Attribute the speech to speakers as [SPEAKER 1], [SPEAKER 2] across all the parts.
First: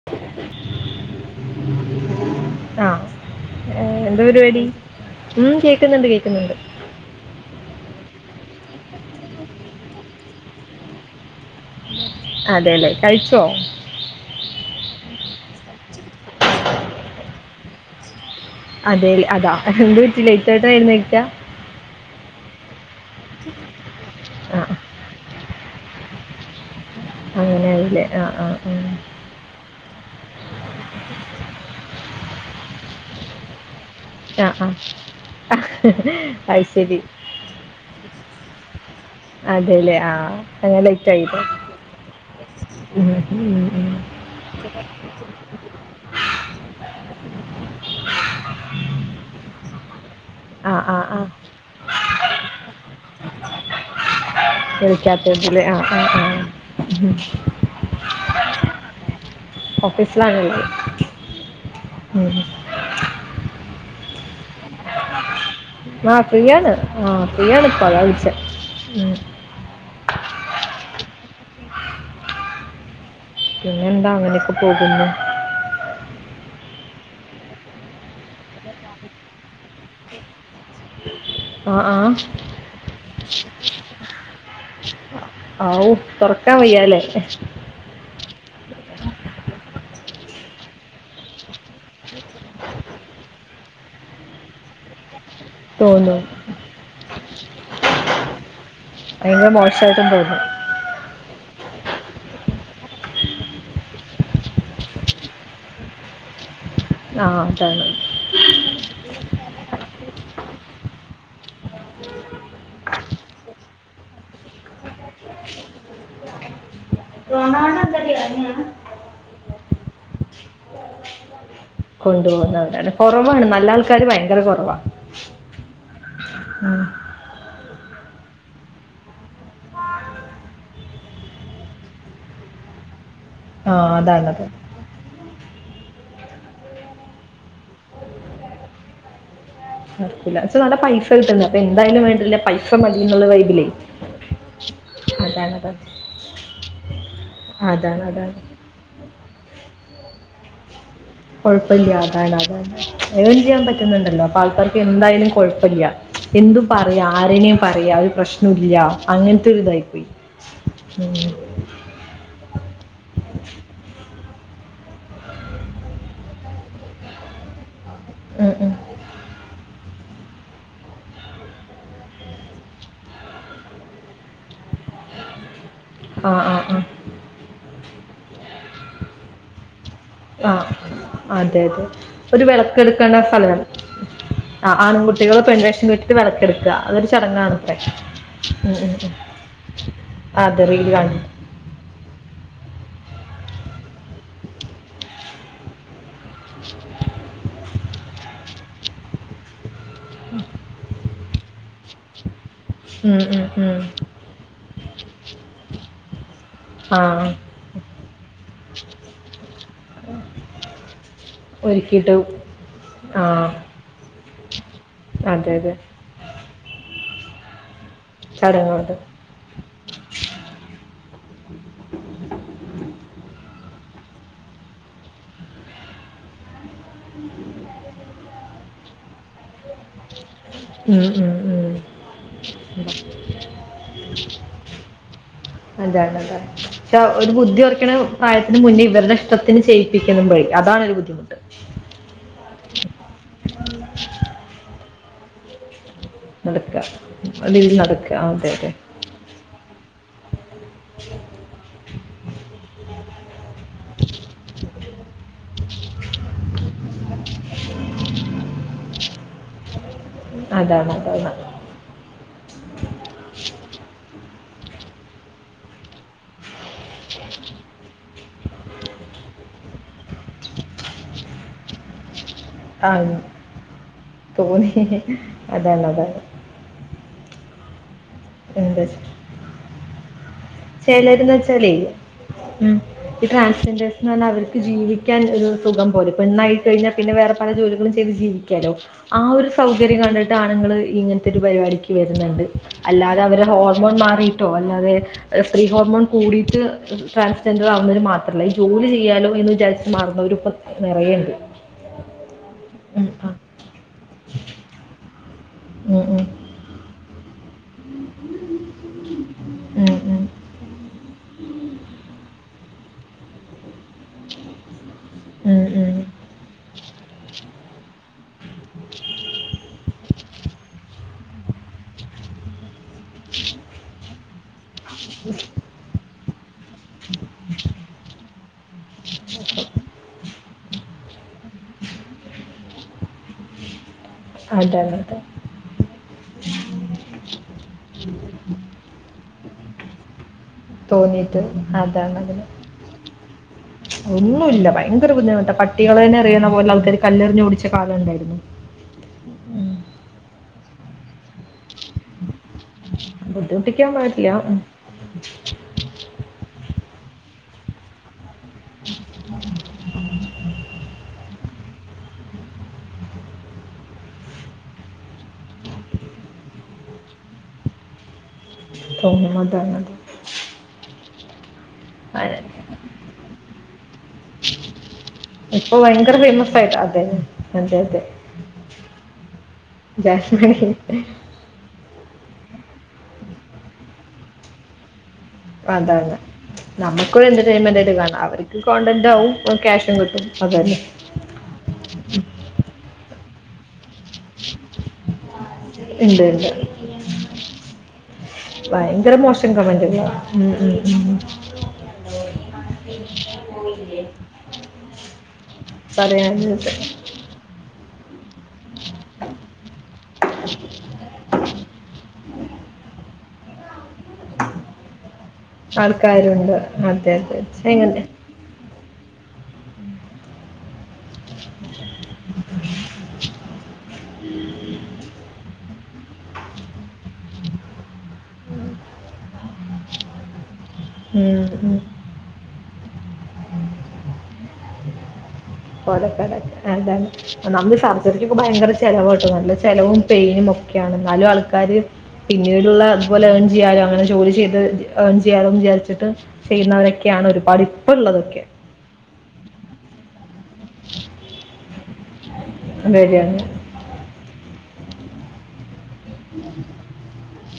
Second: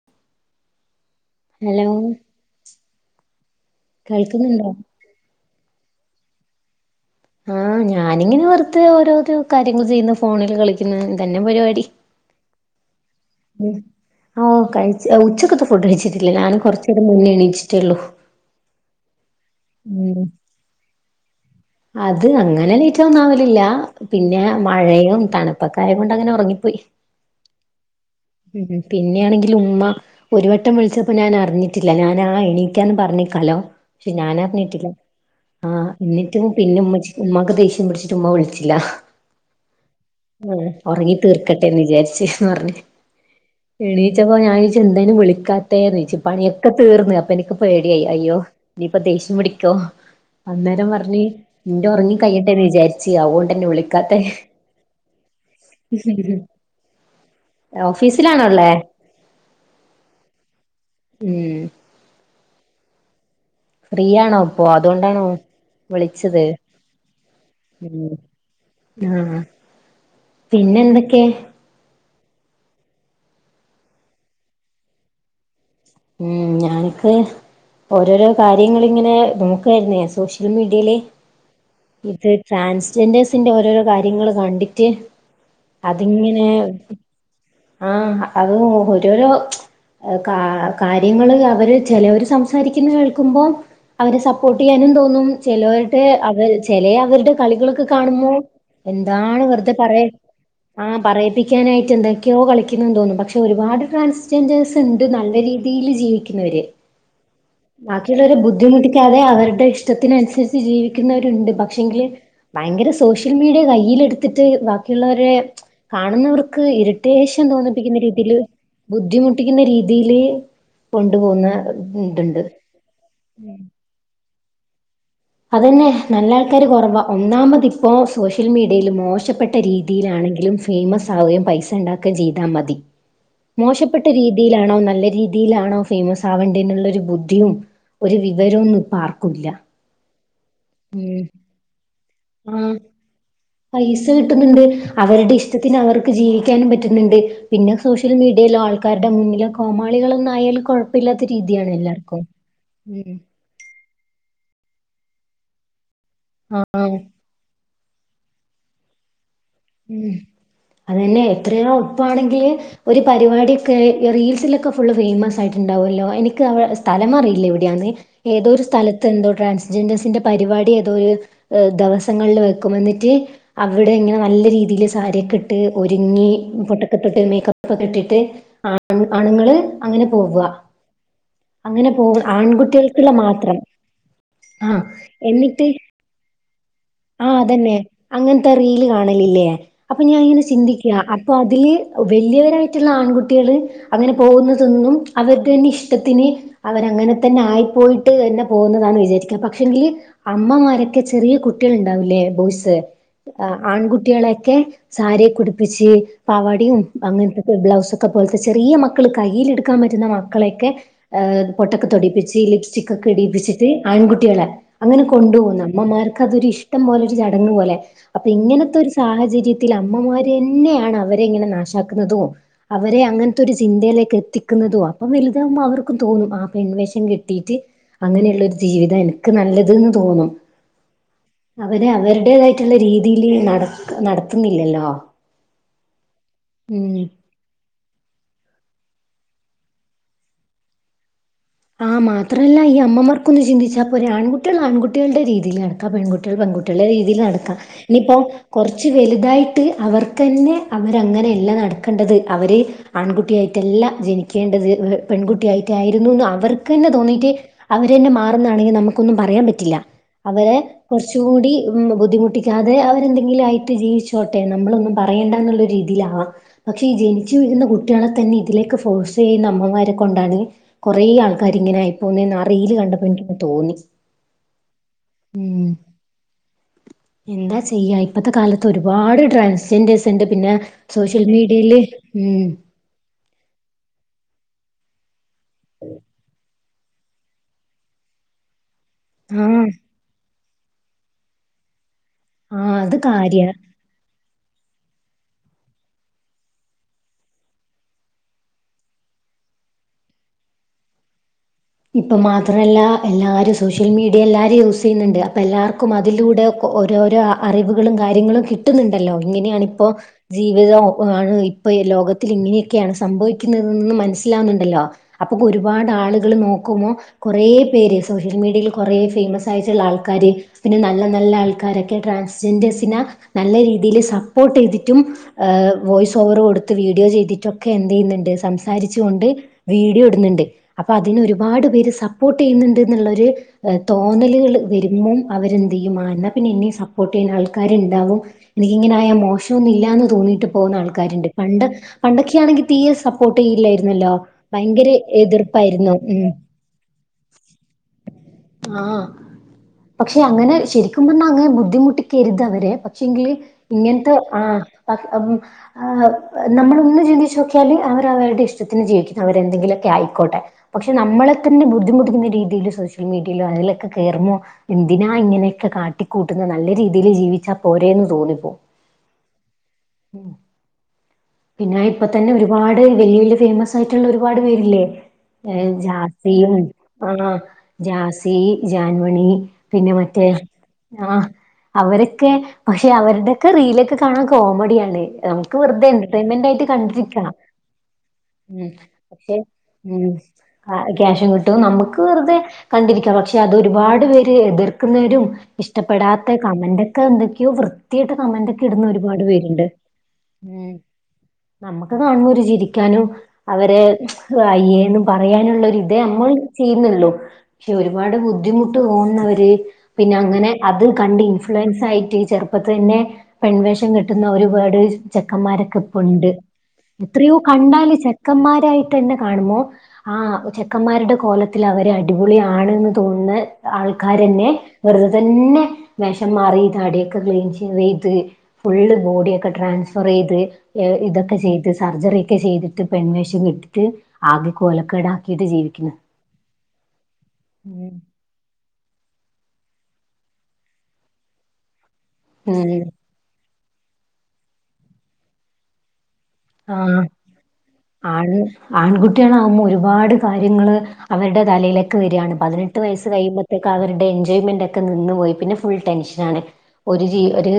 [SPEAKER 1] [unintelligible]
[SPEAKER 2] Hello
[SPEAKER 1] ആ എന്താ പരുപാടി
[SPEAKER 2] കേൾക്കുന്നുണ്ടോ
[SPEAKER 1] ഉം കേക്ക്ന്നുണ്ട് കേക്ക്ന്നുണ്ട്
[SPEAKER 2] ആ ഞാനിങ്ങനെ വെർതെ ഓരോരോ കാര്യങ്ങൾ ചെയ്യുന്ന് ഫോണിൽ കളിക്ക്ന്ന് ഇതന്നെ പരിപാടി
[SPEAKER 1] അതെല്ലെ കഴിച്ചോ
[SPEAKER 2] ഓ കഴിച്ച ഉച്ചക്കത്തെ ഫുഡ് കഴിച്ചിട്ടില്ല ഞാൻ കൊർചേരാം മുന്നേ എണീച്ചിട്ടുള്ളൂ
[SPEAKER 1] അതെൽ അതാ എന്ത് പറ്റി ലേറ്റായ്ട്ടയിട്ടാ എഴ്ന്നെക്ക
[SPEAKER 2] അത് അങ്ങനെ ലേറ്റൊന്നാവലില്ല പിന്നെ
[SPEAKER 1] ആ
[SPEAKER 2] മഴയും തണുപ്പ പ്പക്കായംകൊണ്ട് അങ്ങനെ ഒറങ്ങിപ്പോയി
[SPEAKER 1] അങ്ങനെയാവുംലേ
[SPEAKER 2] ഉം പിന്നെയാണെങ്കിൽ ഉമ്മ ഒരുവട്ടം വിൾച്ചപ്പോ ഞാൻ അറിഞ്ഞിറ്റില്ല ഞാൻ ആ എണീക്കാന്ന് പറഞ്ഞിക്കാലോ പക്ഷെ
[SPEAKER 1] ആ ആ
[SPEAKER 2] ഞാനറിഞ്ഞിറ്റില്ല ആഹ എന്നിട്ടും
[SPEAKER 1] അത് ശരി
[SPEAKER 2] പിന്നുമ്മച്ചി ഉമ്മാക്ക് ദേഷ്യംപിട്ച്ചിട്ട് ഉമ്മ വിൾച്ചില്ല
[SPEAKER 1] അതെല്ലേ ആ
[SPEAKER 2] ആഹ്
[SPEAKER 1] അങ്ങനെ ലേറ്റ്
[SPEAKER 2] ഒർങ്ങി
[SPEAKER 1] ആയില്ലേ
[SPEAKER 2] തീർക്കട്ടെന്ന് വിചാരിച്ച്ന്ന് പർഞ്
[SPEAKER 1] ഉം ഉം ഉം.
[SPEAKER 2] എണീച്ചപ്പോ ഞാൻ ചോയ്ച്ച് എന്തേനും വിളിക്കാതേന്ന് ചോയ്ച് പണിയൊക്കെ തീർന്ന് അപ്പൊ എനിക്ക് പേടിയായി അയ്യോ ഇനിയിപ്പൊ ദേഷ്യം പിടിക്കോ
[SPEAKER 1] ആ
[SPEAKER 2] അന്നേരം
[SPEAKER 1] ആ ആ
[SPEAKER 2] പറഞ്ഞ് ഇന്റെ ഒർങ്ങി കയ്യെ ട്ടെന്ന് വിചാര്ച്ച് അവോണ്ടന്നെ വിളിക്കാത്തെ
[SPEAKER 1] ആഹ് ആഹ് ആഹ്
[SPEAKER 2] ഓഫീസിലാണോ ഇള്ളെ
[SPEAKER 1] ഓഫീസിലാണ് ള്ളത്
[SPEAKER 2] ഉം ഫ്രീ ആണോ അപ്പോ അതുകൊണ്ടാണോ
[SPEAKER 1] ആഹ്
[SPEAKER 2] വിളിച്ചത്
[SPEAKER 1] ഫ്രീയാണ് ആഹ് ഫ്രീയാണ് ഇപ്പ അതാ
[SPEAKER 2] ഉം
[SPEAKER 1] വിളിച്ച ഉം
[SPEAKER 2] ആഹ് പിന്നെ എന്തൊക്കെ
[SPEAKER 1] പിന്നെ ന്താ അങ്ങനെയൊക്കെ പോകുന്നു
[SPEAKER 2] ഉം ഞാനക്ക് ഓരോരോ കാര്യങ്ങള ഇങ്ങനെ നോ ക്കായിരുന്ന സോഷ്യൽ മീഡിയയില്
[SPEAKER 1] ആ ആ
[SPEAKER 2] ഇത് ട്രാൻസ്ജെൻഡേഴ്സിന്റെ ഓരോരോ കാര്യങ്ങള്ൾ കണ്ടിട്ട്
[SPEAKER 1] ഔ
[SPEAKER 2] അതിങ്ങനെ
[SPEAKER 1] തുറക്കാൻ വയ്യാലേ
[SPEAKER 2] ആഹ് അത് ഓരോരോ കാ കാര്യങ്ങള് അവര് ചിലവര് സംസാരിക്കുന്ന കേൾക്കുമ്പോം അവരെ സപ്പോർട്ട് ചെയ്യാനും തോന്നും ചിലവരുടെ
[SPEAKER 1] തോന്നും
[SPEAKER 2] അവർ ചെല അവരുടെ കളികളൊക്കെ കാണുമ്പോൾ എന്താണ്
[SPEAKER 1] ഭയങ്കര
[SPEAKER 2] വെറുതെ പറയ
[SPEAKER 1] മോശമായിട്ടും തോന്നും
[SPEAKER 2] ആഹ പറയപ്പിക്കാനായിട്ട് എന്തൊക്കെയോ കളിക്കുന്നുണ്ടോ ന്ന് തോന്നുന്നു പക്ഷെ ഒരുപാട് ട്രാൻസ്ജെൻഡേഴ്സ് ഉണ്ട് നല്ല രീതി രീയില് ജീവിക്കുന്നവര്
[SPEAKER 1] ആഹ് അതാണ്
[SPEAKER 2] ഇരെ ബുദ്ധിമുട്ടിക്കാതെ അവരുടെ ഇഷ്ടത്തിനനുസരിച്ച് ജീവിക്കുന്നവരുണ്ട് പക്ഷെങ്കില് ഭയങ്കര സോഷ്യൽ മീഡിയ കയ്യിലെടുത്തിട്ട് ബാക്കിയുള്ളവരെ കാണുന്നവർക്ക് ഇരു അത്യാവശ്യം
[SPEAKER 1] റൊണാൾഡോ
[SPEAKER 2] തോന്നിപ്പിക്കുന്ന
[SPEAKER 1] എന്താ
[SPEAKER 2] രീതിൽ
[SPEAKER 1] ഇറങ്ങിയാണ്
[SPEAKER 2] ബുദ്ധിമുട്ടിക്കുന്ന രീതിയില് കൊണ്ടുപോകുന്ന
[SPEAKER 1] കൊണ്ടു
[SPEAKER 2] ഇതുണ്ട്
[SPEAKER 1] പോകുന്നവര കൊറവാണ് നല്ല ആൾക്കാാര് ഭയങ്കര കുറവാണ്
[SPEAKER 2] അതന്നെ നല്ല ആൾക്കാര് കുറവാ ഒന്നാമതി ഇപ്പോൾ സോഷ്യൽ മീഡിയയിൽ മോശപ്പെട്ട രീതിയിലാണെങ്കിലും ഫേമസ് ആവുകയും പൈസ ഉണ്ടാ ക്കെ ചെയ്താൽ മതി
[SPEAKER 1] [unintelligible]
[SPEAKER 2] മോശപ്പെട്ട
[SPEAKER 1] അതാണത്
[SPEAKER 2] രീതിയിലാണോ നല്ല രീതിയിലാണോ ഫേമസ് ആവേണ്ടേ എന്നുള്ള ഒരു ബുദ്ധിയും ഒരു വിവരവും ഒന്നും ആർക്കുല്ല
[SPEAKER 1] നാ പൈസ
[SPEAKER 2] ഉം
[SPEAKER 1] കിട്ടുന്നത് അപ്പൊ എന്തായാലും വേണ്ടില്ല പൈസ
[SPEAKER 2] ആഹ്
[SPEAKER 1] മതിള്ള വൈബിലേ
[SPEAKER 2] പൈസ കിട്ടുന്നുണ്ട് അവരുടെ
[SPEAKER 1] അതാണത്
[SPEAKER 2] ഇഷ്ടത്തിന് അവർക്ക് ജീവിക്കാനും പറ്റുന്നുണ്ട് പിന്നെ
[SPEAKER 1] അതാണ്
[SPEAKER 2] സോഷ്യൽ
[SPEAKER 1] അതാണ്
[SPEAKER 2] മീഡിയൽ ആൾക്ക ആൾക്കാരുടെ മുന്നിലെ കോമാളികളൊന്നായാൽ-
[SPEAKER 1] കൊഴപ്പല്ല അതാണ് അതാണ്
[SPEAKER 2] ഉം
[SPEAKER 1] അഹ് ചെയൻ പറ്റണ്ടല്ലോ അപ്പൊ ആൾക്കാർക്ക് എന്തായാലും കുഴപ്പല്ല
[SPEAKER 2] ആ
[SPEAKER 1] എന്തും പറയാ ആരെയും പറയാ ഒരു പ്രശ്നൊല്ലാ അങ്ങനത്തെ ഒരു ഇതായി പോയി ഉം
[SPEAKER 2] ത്രീയോപ്പ് അപ്പോ ആണെങ്കിൽ ഒരു പരിപാടിയൊക്കെ റീൽസിലൊക്കെ ഫുള്ള് ഫേയിമസ് ആയിട്ട്ണ്ടാവുമല്ലോ എനിക്ക് സ്ഥലം അറിയില്ല എവിടെയാണ്
[SPEAKER 1] ഉം,
[SPEAKER 2] ഏതൊരു
[SPEAKER 1] ഉം.
[SPEAKER 2] സ്ഥലത്ത് എന്തോ ട്രാൻസ്ജെൻഡേഴ്സിന്റെ പരിപാടി ഏതോരു ദിവസങ്ങളിൽ വെക്കും എന്നിട്ട് അവിടെ ഇങ്ങനെ നല്ല രീതിൽ സാരിയൊക്കെ ഇട്ട് ഒരുങ്ങി
[SPEAKER 1] ആ ആ ആ
[SPEAKER 2] പൊട്ട ട്ട് മേക്കപ്പക്കെ കെട്ടിട്ട് ആണുങ്ങൾ അങ്ങനെ പോവുക
[SPEAKER 1] ആഹ് അതെ അതെ
[SPEAKER 2] അങ്ങനെ പോ
[SPEAKER 1] ഒരു വിളക്കെ
[SPEAKER 2] ആൺകുട്ടികൾക്കുള്ള
[SPEAKER 1] ടുക്കണ്ട
[SPEAKER 2] മാത്രം
[SPEAKER 1] സ്ഥലാണ് ആഹ്
[SPEAKER 2] ആ
[SPEAKER 1] ആൺകുട്ടികള്
[SPEAKER 2] എന്നിട്ട്
[SPEAKER 1] പെൺവേഷം കെട്ടിട്ട് വിളക്കെടുക്കുക അതൊരു
[SPEAKER 2] ആഹ്
[SPEAKER 1] ചടങ്ങാണ് ഇപ്പേ
[SPEAKER 2] അതന്നെ അങ്ങനത്തെ
[SPEAKER 1] ഉം
[SPEAKER 2] റീല്
[SPEAKER 1] ഉം ഉം
[SPEAKER 2] കാണലില്ലേ അപ്പൊ ഞാനങ്ങെ
[SPEAKER 1] ആ, അതെ
[SPEAKER 2] ചിന്തിക്ക
[SPEAKER 1] റീൽ കാണും
[SPEAKER 2] അപ്പ അതില് വലിയവരായിട്ടുള്ള ആൺകുട്ടികൾ അങ്ങനെ പോകുന്നതൊന്നും അവർക്ക് തന്നെ ഇഷ ടത്തിന് അവര അങ്ങനെ തന്നെ ആയിപ്പോയിട്ട് തന്നെ പോകുന്നതാണ് വിചാരിക്ക പക്ഷെങ്കില് അമ്മമാരൊക്കെ ചെറിയ കുട്ടികൾ ഉണ്ടാവൂലേ ബ
[SPEAKER 1] ഉം, ഉം, ഉം.
[SPEAKER 2] ആൺകുട്ടികളെൊക്കെ സാരിയ കുടിപ്പിച്ച് പാവാടിയും
[SPEAKER 1] ആ
[SPEAKER 2] അങ്ങനത്തെ ബ്ലൗസ് ഒക്കെ പോലത്തെ ചെറിയ മക്കള് കയ്യില എടുക്കാൻ പറ്റുന്ന മക്കളെയൊക്കെ ഏഹ്‌ പൊട്ടൊക്കെ
[SPEAKER 1] ഒരുക്കിയിട്ട്
[SPEAKER 2] തോടിപ്പിച്ച് ലിപ്സ്റ്റിക് ഒക്കെ
[SPEAKER 1] ആ
[SPEAKER 2] ഇടിപ്പിച്ചിട്ട് ആൺകുട്ടികളെ അങ്ങനെ
[SPEAKER 1] അതെ
[SPEAKER 2] കൊണ്ടുപോകുന്നു
[SPEAKER 1] അതെ
[SPEAKER 2] അമ്മമാർക്ക് അതൊരു ഇഷ്ടം പോലെ ഒരു ചടങ്ങ് പോലെ അപ്പൊ ഇങ്ങനത്തെ ഒരു
[SPEAKER 1] ചടങ്ങുണ്ട്
[SPEAKER 2] സാഹചര്യ ൽ അമ്മമാര് തന്നെയാണ് അവരെങ്ങനെ നാശാക്കുന്നതും അവരെ അങ്ങനത്തെ ഒരു ചിന്തയിലേക്ക് എത്തിക്കുന്നതും അപ്പം വലുതാവുമ്പ അവർ നമ്മക്കു തോന്നും ആ പെൺവേഷം കെട്ടിയിട്ട് അങ്ങനെയുള്ളൊരു ജീവിതം എനിക്ക് നല്ലത് തോന്നും.
[SPEAKER 1] ഉം, ഉം, ഉം.
[SPEAKER 2] അവര് അവരുടേതായിട്ടുള്ള രീതിയില് നട നടത്തുന്നില്ലല്ലോ-
[SPEAKER 1] അതാണ് അതാണ് പക്ഷേ
[SPEAKER 2] ഉം
[SPEAKER 1] ഒരു ബുദ്ധി- പ്രായത്തിന് മുന്നേ ഇവരുടെ നഷ്ടത്തിന് ചെയ്യിപ്പിക്കുമ്പോ അതാണ് ഒരു ബുദ്ധിമുട്ട്.
[SPEAKER 2] ആ മാത്രല്ല ഈ അമ്മമാർക്കൊന്ന് ചിന്തിച്ചാൽ പോരെ ആൺകുട്ടികൾ ആൺകുട്ടികളുടെ രീതിയില് നടക്കുവാ പെൺകുട്ടികൾ- പെൺകുട്ടികൾ
[SPEAKER 1] നടക്കുക
[SPEAKER 2] പെൺകുട്ടികളുടെ രീതിയിൽ നടക്കാം
[SPEAKER 1] അതിൽ നടക്കുക
[SPEAKER 2] ഇനിയിപ്പോ
[SPEAKER 1] ആ, അതെ അതെ
[SPEAKER 2] കുറച്ച്- വലുതായിട്ട് അവർക്ക് തന്നെ അവര് അങ്ങനെയല്ല നടക്കേണ്ടത് അവര്- ആൺകുട്ടിയായിട്ടല്ല ജനിക്കേണ്ടത് പെൺകുട്ടിയായിട്ടായിരുന്നു. അവർക്ക് തന്നെ തോന്നിയിട്ട് അവര് തന്നെ മാറുന്നാണെങ്കിൽ നമുക്കൊന്നും പറയാൻ പറ്റില്ല. അവരെ
[SPEAKER 1] അതാണ് അതാണ്
[SPEAKER 2] കുറച്ചുകൂടി- ബുദ്ധിമുട്ടിക്കാതെ അവരെന്തെങ്കിലും ആയിട്ട് ജീവിച്ചോട്ടെ നമ്മളൊന്നും പറയണ്ടന്നുള്ള ഒരു രീതിയിലാവാ- പക്ഷേ ഈ ജനിച്ചു വരുന്ന കുട്ടികളെ തന്നെ ഇതിലേക്ക് ഫോഴ്സ് ചെയ്യുന്ന അമ്മമാരെ കൊണ്ടാണ് കുറെ പോകും. കരിങ്ങിനെയായി- പോന്നന്ന് അറിയിൽ കണ്ടപ്പോ
[SPEAKER 1] ആ,
[SPEAKER 2] എനിക്കന്ന് തോന്നി
[SPEAKER 1] തോന്നി
[SPEAKER 2] ഉം
[SPEAKER 1] അതാണ് അതാണ്
[SPEAKER 2] [unintelligible] എന്താ ചെയ്യാ ഇപ്പോഴത്തെ കാലത്ത്
[SPEAKER 1] എന്താ
[SPEAKER 2] ഒരുപാട് ട്രാൻസ്ജെൻറേഴസ് ഉണ്ട് പിന്നെ-
[SPEAKER 1] ചിലവരെ
[SPEAKER 2] സോഷ്യൽ
[SPEAKER 1] എന്നുവച്ചാലേ
[SPEAKER 2] മീഡിയയില്
[SPEAKER 1] ഉം- ഈ ട്രാൻസ്ജെൻഡേഴ്സിന് ഒന്നും അവർ ജീവിക്കാൻ ഒരു സുഖം പോലെ പെണ്ണായിട്ട് കഴിഞ്ഞാ പിന്നെ വേറെ പല ജോലികളും ചെയ്ത് ജീവിക്കും. ക്കല്ലോ ആഹ്‌ ഒരു
[SPEAKER 2] ആഹ്
[SPEAKER 1] സൗകര്യം കണ്ടിട്ട് ആണുങ്ങൾ ഇങ്ങനത്തെ ഒരു പരിപാടിക്ക് വരുന്നുണ്ട്
[SPEAKER 2] ആഹ് അത്
[SPEAKER 1] അല്ലാതെ അവരെ-
[SPEAKER 2] കാര്യാ
[SPEAKER 1] ടോൺ മാറിയിട്ടോ അല്ലാതെ- സ്ത്രീ ഹോർമോൺ കൂടിയിട്ട് ട്രാൻസ്ജെൻഡർ ആവുന്നവർ മാത്രമല്ല ഈ ജോലി ചെയ്യാലോ എന്ന് വിചാരിച്ച് മാറുന്നവരും- അത് നിറയെയുണ്ട്.
[SPEAKER 2] ഇപ്പോ മാത്രല്ല എല്ലാവരും സോഷ്യൽ മീഡിയ എല്ലാരും യൂസ് ചെയ്യുന്നുണ്ട്. എല്ലാവർക്കും
[SPEAKER 1] ഉം, ഉം.
[SPEAKER 2] അതിലൂടെ ഓരോരോ അറിവുകളും കാര്യങ്ങളും കിട്ടു- കിട്ടുന്നുണ്ടല്ലോ ഇങ്ങനെയാണ് ഇപ്പോ
[SPEAKER 1] ഉം, ഉം.
[SPEAKER 2] ജീവിതം ആണ് ഇപ്പോ ലോകത്തില് ഇങ്ങനെ- ക്യയാണ് സംഭവിക്കുന്നത് മനസിലാവുന്നുണ്ടല്ലോ അപ്പോ
[SPEAKER 1] ഉം,
[SPEAKER 2] ഒരുപാട്
[SPEAKER 1] ഉം.
[SPEAKER 2] ആളുകള് നോക്കി മ്പോ കൊറേ പേര് സോഷ്യൽ മീഡിയയിൽ കൊറേ ഫേമസ് ആയിട്ടുള്ള ആൾക്കാര് പിന്നെ നല്ല നല്ല ആൾക്കാരൊക്കെ ട്രാൻസ്ജെൻഡേഴ്സിന നല്ല രീതിയില് സപ്പോർട്ട് ചെയ്തിട്ടും വോയ്സ് ഓവറ് കൊടുത്ത് വീഡിയോ ചെയ്തിട്ടൊക്കെ എന്ത് ചെയ്യുന്നുണ്ട് സംസാരിച്ചു കൊണ്ട് വീഡിയോ ഇടുന്നിണ്ട് അപ്പോ അതിനൊരു ഒരുപാട് പേര് സപ്പോർട്ട് ചെയ്യുന്നുണ്ട് എന്നുള്ളൊര് തോന്നലുകള്
[SPEAKER 1] അതാണ്
[SPEAKER 2] വെരുമ്പോ
[SPEAKER 1] അതാണ്
[SPEAKER 2] അവരെ എന്നാ പിന്നെ എന്നെയും സപ്പോർട്ട് ചെയ്യുന്ന ആൾക്കാരിണ്ടാവും എനിക്ക് ഇങ്ങനെ ആയ മോശം ഒന്നും ഇല്ലാന്ന് തോന്നിട്ട് പോവുന്ന ആൾക്കാരിണ്ട്
[SPEAKER 1] തോന്നിയിട്ട്
[SPEAKER 2] പണ്ട്
[SPEAKER 1] അതാണ്
[SPEAKER 2] പണ്ടൊക്കെ
[SPEAKER 1] അതിന്
[SPEAKER 2] ആണെങ്കി തീരെ സപ്പോട്ട് ചെയ്ല്ലായിരുന്നല്ലോ ഭയങ്കര എതിർ
[SPEAKER 1] പട്ടികളെന്നെ എറിയുന്ന പോലെ ആൾക്കാര് കല്ലെറിഞ്ഞ് ഓടിച്ച കാലം ഇണ്ടായിരുന്നു
[SPEAKER 2] ആഹ് പക്ഷേ അങ്ങനെ ശരിക്കും പറഞ്ഞാ അങ്ങനെ ബുദ്ധിമുട്ടിക്കരുത് അവരെ പക്ഷേങ്കില്
[SPEAKER 1] ബുദ്ധിമുട്ടിക്കാൻ
[SPEAKER 2] ഇങ്ങനത്തെ
[SPEAKER 1] പാടില്ല ഉം.
[SPEAKER 2] ആഹ് [unintelligible] ആഹ് നമ്മള് ഒന്ന് ചിന്തിച്ച് നോക്കിയാല് അവര് അവരടെ ഇഷ്ടത്തിന് ജീവിക്കുന്ന് അവരെന്തെങ്കിലു ഒക്കെ ആയിക്കൊട്ടെ പക്ഷേ നമ്മളെ തന്നെ ബുദ്ധിമുട്ടിക്കുന്ന രീതിയില് സോഷ്യൽ മീഡിയയിലോ അതിലൊക്കെ കെറുമോ എന്തിനാ ഇങ്ങനെയൊക്കെ കാട്ടിക്കൂട്ടുന്നെ നല്ല രീതിയില് ജീവിച്ചാ പോരെയെന്ന് തോന്നിപ്പോം
[SPEAKER 1] [unintelligible]
[SPEAKER 2] മ് പിന്നാ ഇപ്പോ തന്നെ
[SPEAKER 1] ആ-
[SPEAKER 2] ഒരുപാട് വല്യയ വല്യയ ഫേമസായിട്ടുള്ള ഒരുപാട് പേരില്ലേ ഏയ്
[SPEAKER 1] ഇപ്പൊ ഭയങ്കര
[SPEAKER 2] ജാസിയും
[SPEAKER 1] ഫേമസ് ആയിട്ട് അതെ
[SPEAKER 2] ആ
[SPEAKER 1] അതെ അതെ
[SPEAKER 2] ജാസി ജാൻമണി പിന്നെ മറ്റേ
[SPEAKER 1] ജാസ്മിനി
[SPEAKER 2] ആഹ് അവരൊക്കെ പക്ഷേ അവരുടെയൊക്കെ റീലൊക്കെ കാണാൻ കോമഡിയാണ് നമു
[SPEAKER 1] അതാണ് നമുക്കു എന്റർടെമെന്റ് ആയിട്ട് കാണാം അവര്ക്ക്
[SPEAKER 2] ഉം
[SPEAKER 1] കോണ്ടെന്റ് ആവും
[SPEAKER 2] പക്ഷെ
[SPEAKER 1] ക്യാഷും
[SPEAKER 2] ഉം
[SPEAKER 1] കിട്ടും അത് തന്നെ
[SPEAKER 2] ആഹ് ക്യാഷും കിട്ടും നമുക്ക് വെറുതെ കണ്ടിരിക്കാം പക്ഷേ അത് ഒരുപാട് പേര് എതിർക്കുന്നവരും
[SPEAKER 1] ഉണ്ട്
[SPEAKER 2] ഇഷ്ടപ്പെടാത്ത
[SPEAKER 1] ഉണ്ട്
[SPEAKER 2] കമന്റൊക്കെ എന്തൊക്കെയോ വൃത്തികെട്ട കമന്റൊക്കെ ഇടുന്ന ഒരുപാട് പേരുണ്ട്
[SPEAKER 1] ഉം ഉം ഉം
[SPEAKER 2] നമ്മക്ക് കുണുമ്പോ ഒരു ചിരിക്കാനും അവരെ അയ്യേ എന്ന് പറയാനുള്ളോര് ഇതേ നമ്മള്
[SPEAKER 1] പറയാനുള്ളത്
[SPEAKER 2] ചെയ്യിന്നുള്ളൂ ക്ഷെ ഒരുപാട് ബുദ്ധിമു ട്ട് തോന്നവര് പിന്നെ അങ്ങനെ അത് കണ്ടി മൻസായിട്ട് ചെറുപ്പത്ത് തന്നെ പെൺവേഷം കെട്ടുന്ന ഒരുപാട് ചെക്കന്മാരൊക്കെ ഇപ്പൊണ്ട്
[SPEAKER 1] ആൾക്കാരുണ്ട് അതെ
[SPEAKER 2] എത്രയോ
[SPEAKER 1] അതെ
[SPEAKER 2] കണ്ടാല്
[SPEAKER 1] എങ്ങനെ
[SPEAKER 2] ചെ ക്കന്മാരായിട്ട് തന്നെ കാണുമോ? ആ ചെക്കന്മാരുടെ കോല ത്തില് അവരെ അടിപൊളിയാണെന്ന് തോനുന്ന ആൾ ക്കാര്ന്നെ വെറുതെ തന്നെ വേഷം മാറി താടിയൊക്കെ ക്ലീൻ ചെയ്ത് ഫുള്ള് ബോഡിയെക്കെ ട്രാൻഫറ് ചെയ്ത് ഇതൊക്കെ
[SPEAKER 1] ഉം
[SPEAKER 2] ചെയ്ത്
[SPEAKER 1] ഉം
[SPEAKER 2] സർജറിയൊക്കെ ചെയ്തിട്ട് പെൺവേഷം ഇട്ടിട്ട് ആകെ കോലക്കേടാക്കിയിട്ട് ജീവി
[SPEAKER 1] [unintelligible] അതാണ് നമ്മള്
[SPEAKER 2] ഉം
[SPEAKER 1] സർജറി ഇത് ഇപ്പം ഭയങ്കര ചെലവാട്ടോ നല്ല ചെലവും പെയിനും ഒക്കെയാണ് എന്നാലും ആൾക്കാര് പിന്നീടുള്ള
[SPEAKER 2] ഉം
[SPEAKER 1] അതുപോലെ ഏൺ ചെയ്യാലും അങ്ങനെ ജോലി ചെയ്ത് ഏൺ ചെയ്യാലോന്ന് വിചരിച്ചിട്ട് ചെയ്യുന്നവരൊക്കെയാണ് ഒരുപാട് ഇപ്പം ഇള്ളതൊക്കെ
[SPEAKER 2] ആൺകുട്ടികളാമ്പോ ഒരുപാട് കാര്യങ്ങള് അവരടെ തലയിലേക്ക് വെരിയാണ് പതിനെട്ട് വയസ്
[SPEAKER 1] വരികയാണ്
[SPEAKER 2] കയിയുമ്പത്തേക്ക് അവരുടെ എൻജോയിമെന്റ് ഒക്കെ നിന്ന് പോയി പിന്നെ ഫുൾ ടെൻഷ നാണ് ഒരു ജി ഒരു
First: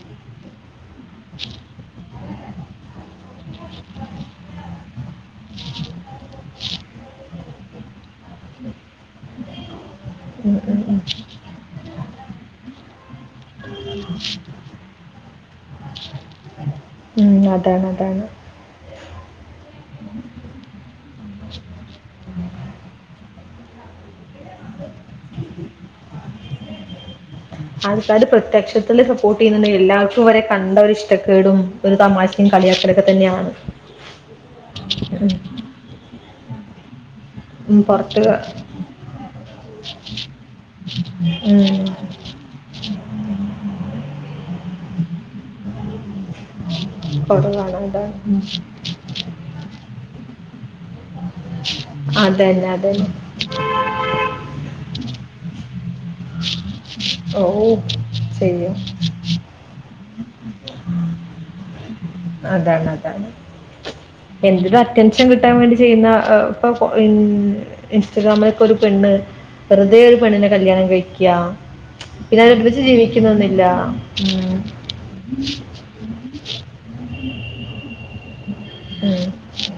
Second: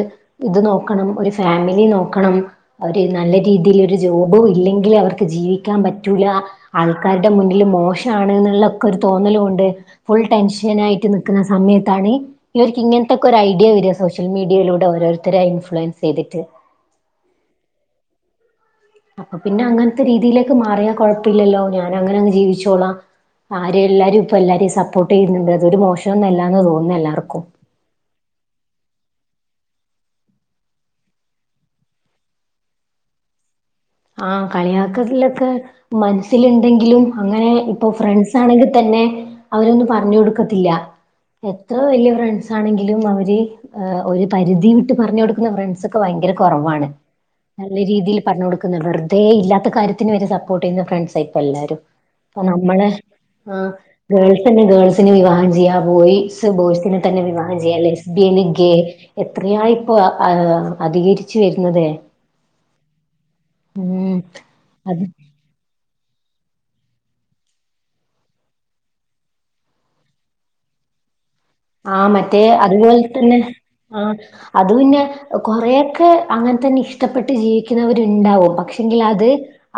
[SPEAKER 2] ഇത് നോക്കണം ഒര് ഫാമിലി നോക്കണം അവര് നല്ല രീതിയില് ഒര് ജോബും ഇല്ലെങ്കില് അവർക്ക് ജീവിക്കാൻ പറ്റൂല്ല ആൾക്കാരുടെ മുന്നില് മോശവാണ് എന്നുള്ളൊക്കെ ഒരു തോന്നല് കൊണ്ട് ഫുൾ
[SPEAKER 1] ഉം ഉം ഉം.
[SPEAKER 2] ടെൻഷനായിട്ട് നിൽക്കുന്ന സമയത്താണി ഇവർക്ക് ഇങ്ങനത്തെക്കൊരു ഐഡിയ വെര്യ സോഷ്യൽ മീഡിയയിലൂടെ ഓരോരുത്തരായി ഇൻഫ്ലുവൻസ് ചെയ്തിട്ട്
[SPEAKER 1] ഉം അതാണ് അതാണ്
[SPEAKER 2] അപ്പ പിന്നെ അങ്ങനത്തെ രീതിയിലേക്ക് മാറിയാ കൊഴപ്പയില്ലല്ലോ ഞാൻ അങ്ങനെ അങ്ങ് ജീവിച്ചോളാം ആര് എല്ലാരും ഇപ്പം എല്ലാരെയും സപ്പോർട്ട് ചെയ്യുന്നുണ്ട് അതൊരു മോശോന്നല്ലാന്ന തോനുന്നേ എല്ലാർക്കും
[SPEAKER 1] ആൾക്കാര് പ്രത്യക്ഷത്തില് സപ്പോർട്ട് ചെയ്യുന്നുണ്ട് എല്ലാവർക്കും ഇവരെ കണ്ടാ ഒരു ഇഷ്ടക്കേടും ഒരു തമാശേം കളിയാക്കലൊക്കെ തന്നെയാണ്.
[SPEAKER 2] ആ
[SPEAKER 1] ഉം.
[SPEAKER 2] കളിയാക്കലക്കെ മനസ്സിലുണ്ടെങ്കിലും അങ്ങനെ
[SPEAKER 1] ഉം,
[SPEAKER 2] ഇപ്പൊ
[SPEAKER 1] പുറത്ത്
[SPEAKER 2] ഫ്രണ്ട്സ് ആണെങ്കിൽ തന്നെ അവരൊന്നും പറഞ്ഞു കൊടുക്കത്തില്ല. എത്ര
[SPEAKER 1] ഉം,
[SPEAKER 2] വലിയ ഫ്രണ്ട്സ് ആണെങ്കിലും അവര് ഏ ഒരു പരിധി വിട്ട് പറഞ്ഞുകൊടുക്കുന്ന ഫ്രണ്ട്സ് ഒക്കെ ഭയങ്കര കുറവാണ്
[SPEAKER 1] കുറവാണ്
[SPEAKER 2] നല്ല
[SPEAKER 1] അതാണ്
[SPEAKER 2] രീതിൽ
[SPEAKER 1] ഉം.
[SPEAKER 2] പറഞ്ഞോടുക്കുന്നത് വെറുതെ ഇല്ലാത്ത കാര്യത്തിന് വരെ സപ്പോർട്ട് ചെയ്യുന്ന ഫ്രണ്ട് സാ ഇപ്പ എല്ലാരും ഇപ്പ
[SPEAKER 1] അതന്നെ
[SPEAKER 2] നമ്മള്
[SPEAKER 1] അതന്നെ
[SPEAKER 2] ആഹ് ഗേൾസ് തന്നെ ഗേൾസിനെ വിവാഹം ചെയ്യാം ബോയ്സ് ബോയ്സിനെ തന്നെ
[SPEAKER 1] ഓ
[SPEAKER 2] വിവാഹം ചെയ്യാം അല്ലേ ലസ് ബിയെന് ഗെ
[SPEAKER 1] ചെയ്യും
[SPEAKER 2] എത്രയായി ഇപ്പൊ ആ അധികരിച്ചു വരുന്നതേ.
[SPEAKER 1] അതാണ് അതാണ്.
[SPEAKER 2] ഉം
[SPEAKER 1] എന്ത് ഒരു
[SPEAKER 2] അത്
[SPEAKER 1] അറ്റൻഷൻ കിട്ടാൻ വേണ്ടി ചെയ്യുന്ന ഇപ്പൊ പൊ ഇൻ ഇൻസ്റ്റഗ്രാമിലൊക്കെ ഒരു പെണ്ണ് വെറുതെ ഒരു പെണ്ണിനെ കല്യാണം കഴിക്യാ
[SPEAKER 2] ആ മറ്റേ അതുപോലെ തന്നെ ആ
[SPEAKER 1] ഉം,
[SPEAKER 2] അത് പിന്നെ കൊറഓക്കെ അങ്ങനെ തന്നെ ഇഷ്ടപ്പെട്ട് ജീവിക്കുന്നവരുണ്ടാവും പക്ഷെ എങ്കിൽ
[SPEAKER 1] ഉം,
[SPEAKER 2] അത്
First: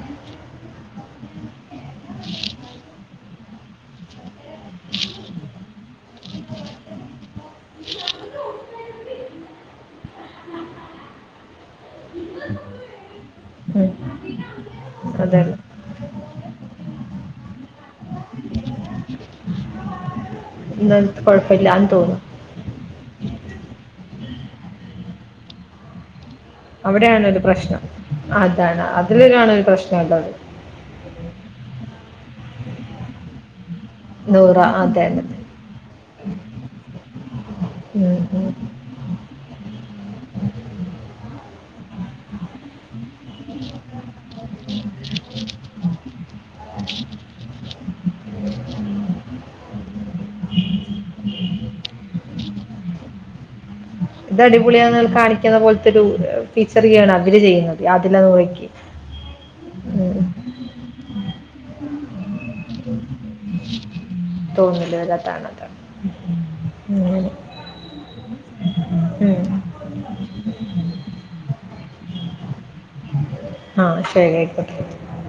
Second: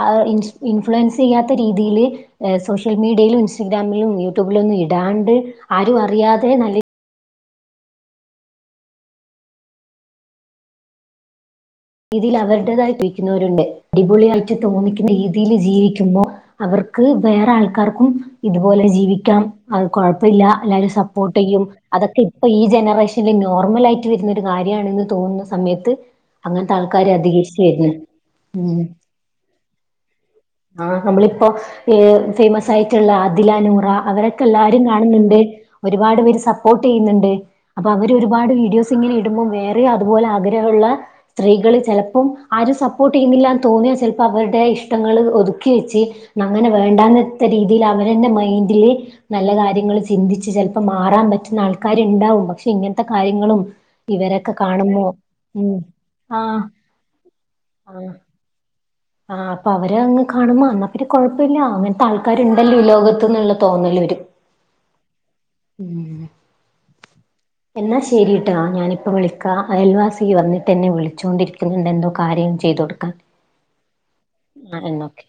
[SPEAKER 2] അത് ഇൻസ്‌ ഇൻഫ്ലുവൻസ് ചെയ്യാത്ത രീതില് ഏ സോഷ്യൽ മീഡിയലും, ഇൻസ്റ്റാഗ്രാമിലും, യൂട്യൂബിലൊന്നും, ഇടാണ്ട് ആരും അറിയാതെ നല്ലേ രീതിൽ അവരുടേതായി ജീക്കുന്നരുണ്ട്
[SPEAKER 1] ഉം.
[SPEAKER 2] അടിപൊളിയായിട്ട് തോന്നിക്കുന്ന രീതിൽ
[SPEAKER 1] അതാണ്
[SPEAKER 2] ജീവിക്കുമ്പോ അവർക്ക് വേറെ ആൾക്കാർക്കും ഇതുപോലെ ജീവിക്കാം അത് കുഴപ്പില്ല എല്ലാരും
[SPEAKER 1] എന്താ
[SPEAKER 2] സപ്പോർട്ട് ചെയ്യും
[SPEAKER 1] കുഴപ്പമില്ലാന്ന് തോന്നുന്നു
[SPEAKER 2] അതൊക്കെ ഇപ്പൊ ഈ ജനറേഷനിൽ നോർമൽ ആയിട്ട് വരുന്ന ഒരു കാര്യണെന്ന് തോന്ന സമയത്ത് അങ്ങനത്തെ ആൾക്കാർ
[SPEAKER 1] അവിടെയാണ് ഒരു
[SPEAKER 2] അധികരിച്ചു
[SPEAKER 1] പ്രശ്നം
[SPEAKER 2] വരുന്നു
[SPEAKER 1] അതാണ് അതിലുടാണ് ഒരു പ്രശ്നം ഉള്ളത്.
[SPEAKER 2] ആ നമ്മളിപ്പോ പെ ഫേമസ് ആയിട്ടുള്ള അദില നൂറ അവരൊക്കെ
[SPEAKER 1] നൂറ
[SPEAKER 2] എല്ലാരും
[SPEAKER 1] അതാണ്
[SPEAKER 2] കാണുന്നുണ്ട് ഒരുപാട് പേര് സപ്പോർട്ട് ചെയ്യുന്ന്ണ്ട് അപ്പ അവര്
[SPEAKER 1] ഉം, ഉം.
[SPEAKER 2] ഒരുപാട് വീഡിയോസ് [unintelligible] ഇടുമ്പോം വേറെ അതുപോലെ ആഗ്രഹള്ള സ്ത്രീകള് ചെലപ്പം ആരും സപ്പോർട്ട് ചെയ്യുന്നില്ലാന്ന് തോന്നിയാ ചിലപ്പ അവര്ടെ ഇഷ്ടങ്ങള് ഒതുക്കി വെച്ച് നങ്ങനെ വേണ്ടാന്നത്തെ രീതിലവരന്നെ മൈന്റില് നല്ല കാര്യങ്ങള്ചിന്തിച്ച് ചെലപ്പം മാറാൻ പറ്റുന്ന ആൾക്കാര്ണ്ടാവും പക്ഷേ ഇങ്ങൻത്തെ കാര്യങ്ങളും
[SPEAKER 1] ഇത്
[SPEAKER 2] ഇവരൊക്കെ
[SPEAKER 1] അടിപൊളിയാ
[SPEAKER 2] കാണുമ്പോ
[SPEAKER 1] ന്ന്കാണിക്കുന്നത്
[SPEAKER 2] ഉം
[SPEAKER 1] പോൽതൊരു
[SPEAKER 2] ആഹ്
[SPEAKER 1] ഫീച്ചർക്യയാണ് അവര് ചെയ്യുന്നത് അതില്ലാ [unintelligible]
[SPEAKER 2] ആഹ് അപ്പ അവര് അങ്ങ് കാണ് മ്മ അന്നാ പിന്ന കൊയ്പ്പില്ല അങ്ങൻ താൾക്കാര്ണ്ടല്ല ഇലോകത്ത്ന്നുള്ള തോന്നല് വരും
[SPEAKER 1] തോന്നില്ല വരാത്താണ് അതാണ്
[SPEAKER 2] ഉം
[SPEAKER 1] ഉം ങ്ങനെ
[SPEAKER 2] എന്നാ ശെരിട്ടാ ഞാനിപ്പ വിളിക്കാ അയൽവാസി വന്നിട്ട് എന്നെ വിളിച്ചോണ്ടിരിക്കാ ക്ക്ന്നെന്തോ കാര്യം ചെയ്തു കൊടുക്കാൻ
[SPEAKER 1] ആഹ് ശരി അയിക്കോട്ടെ
[SPEAKER 2] ആഹ് എന്നാ ഓക്കെ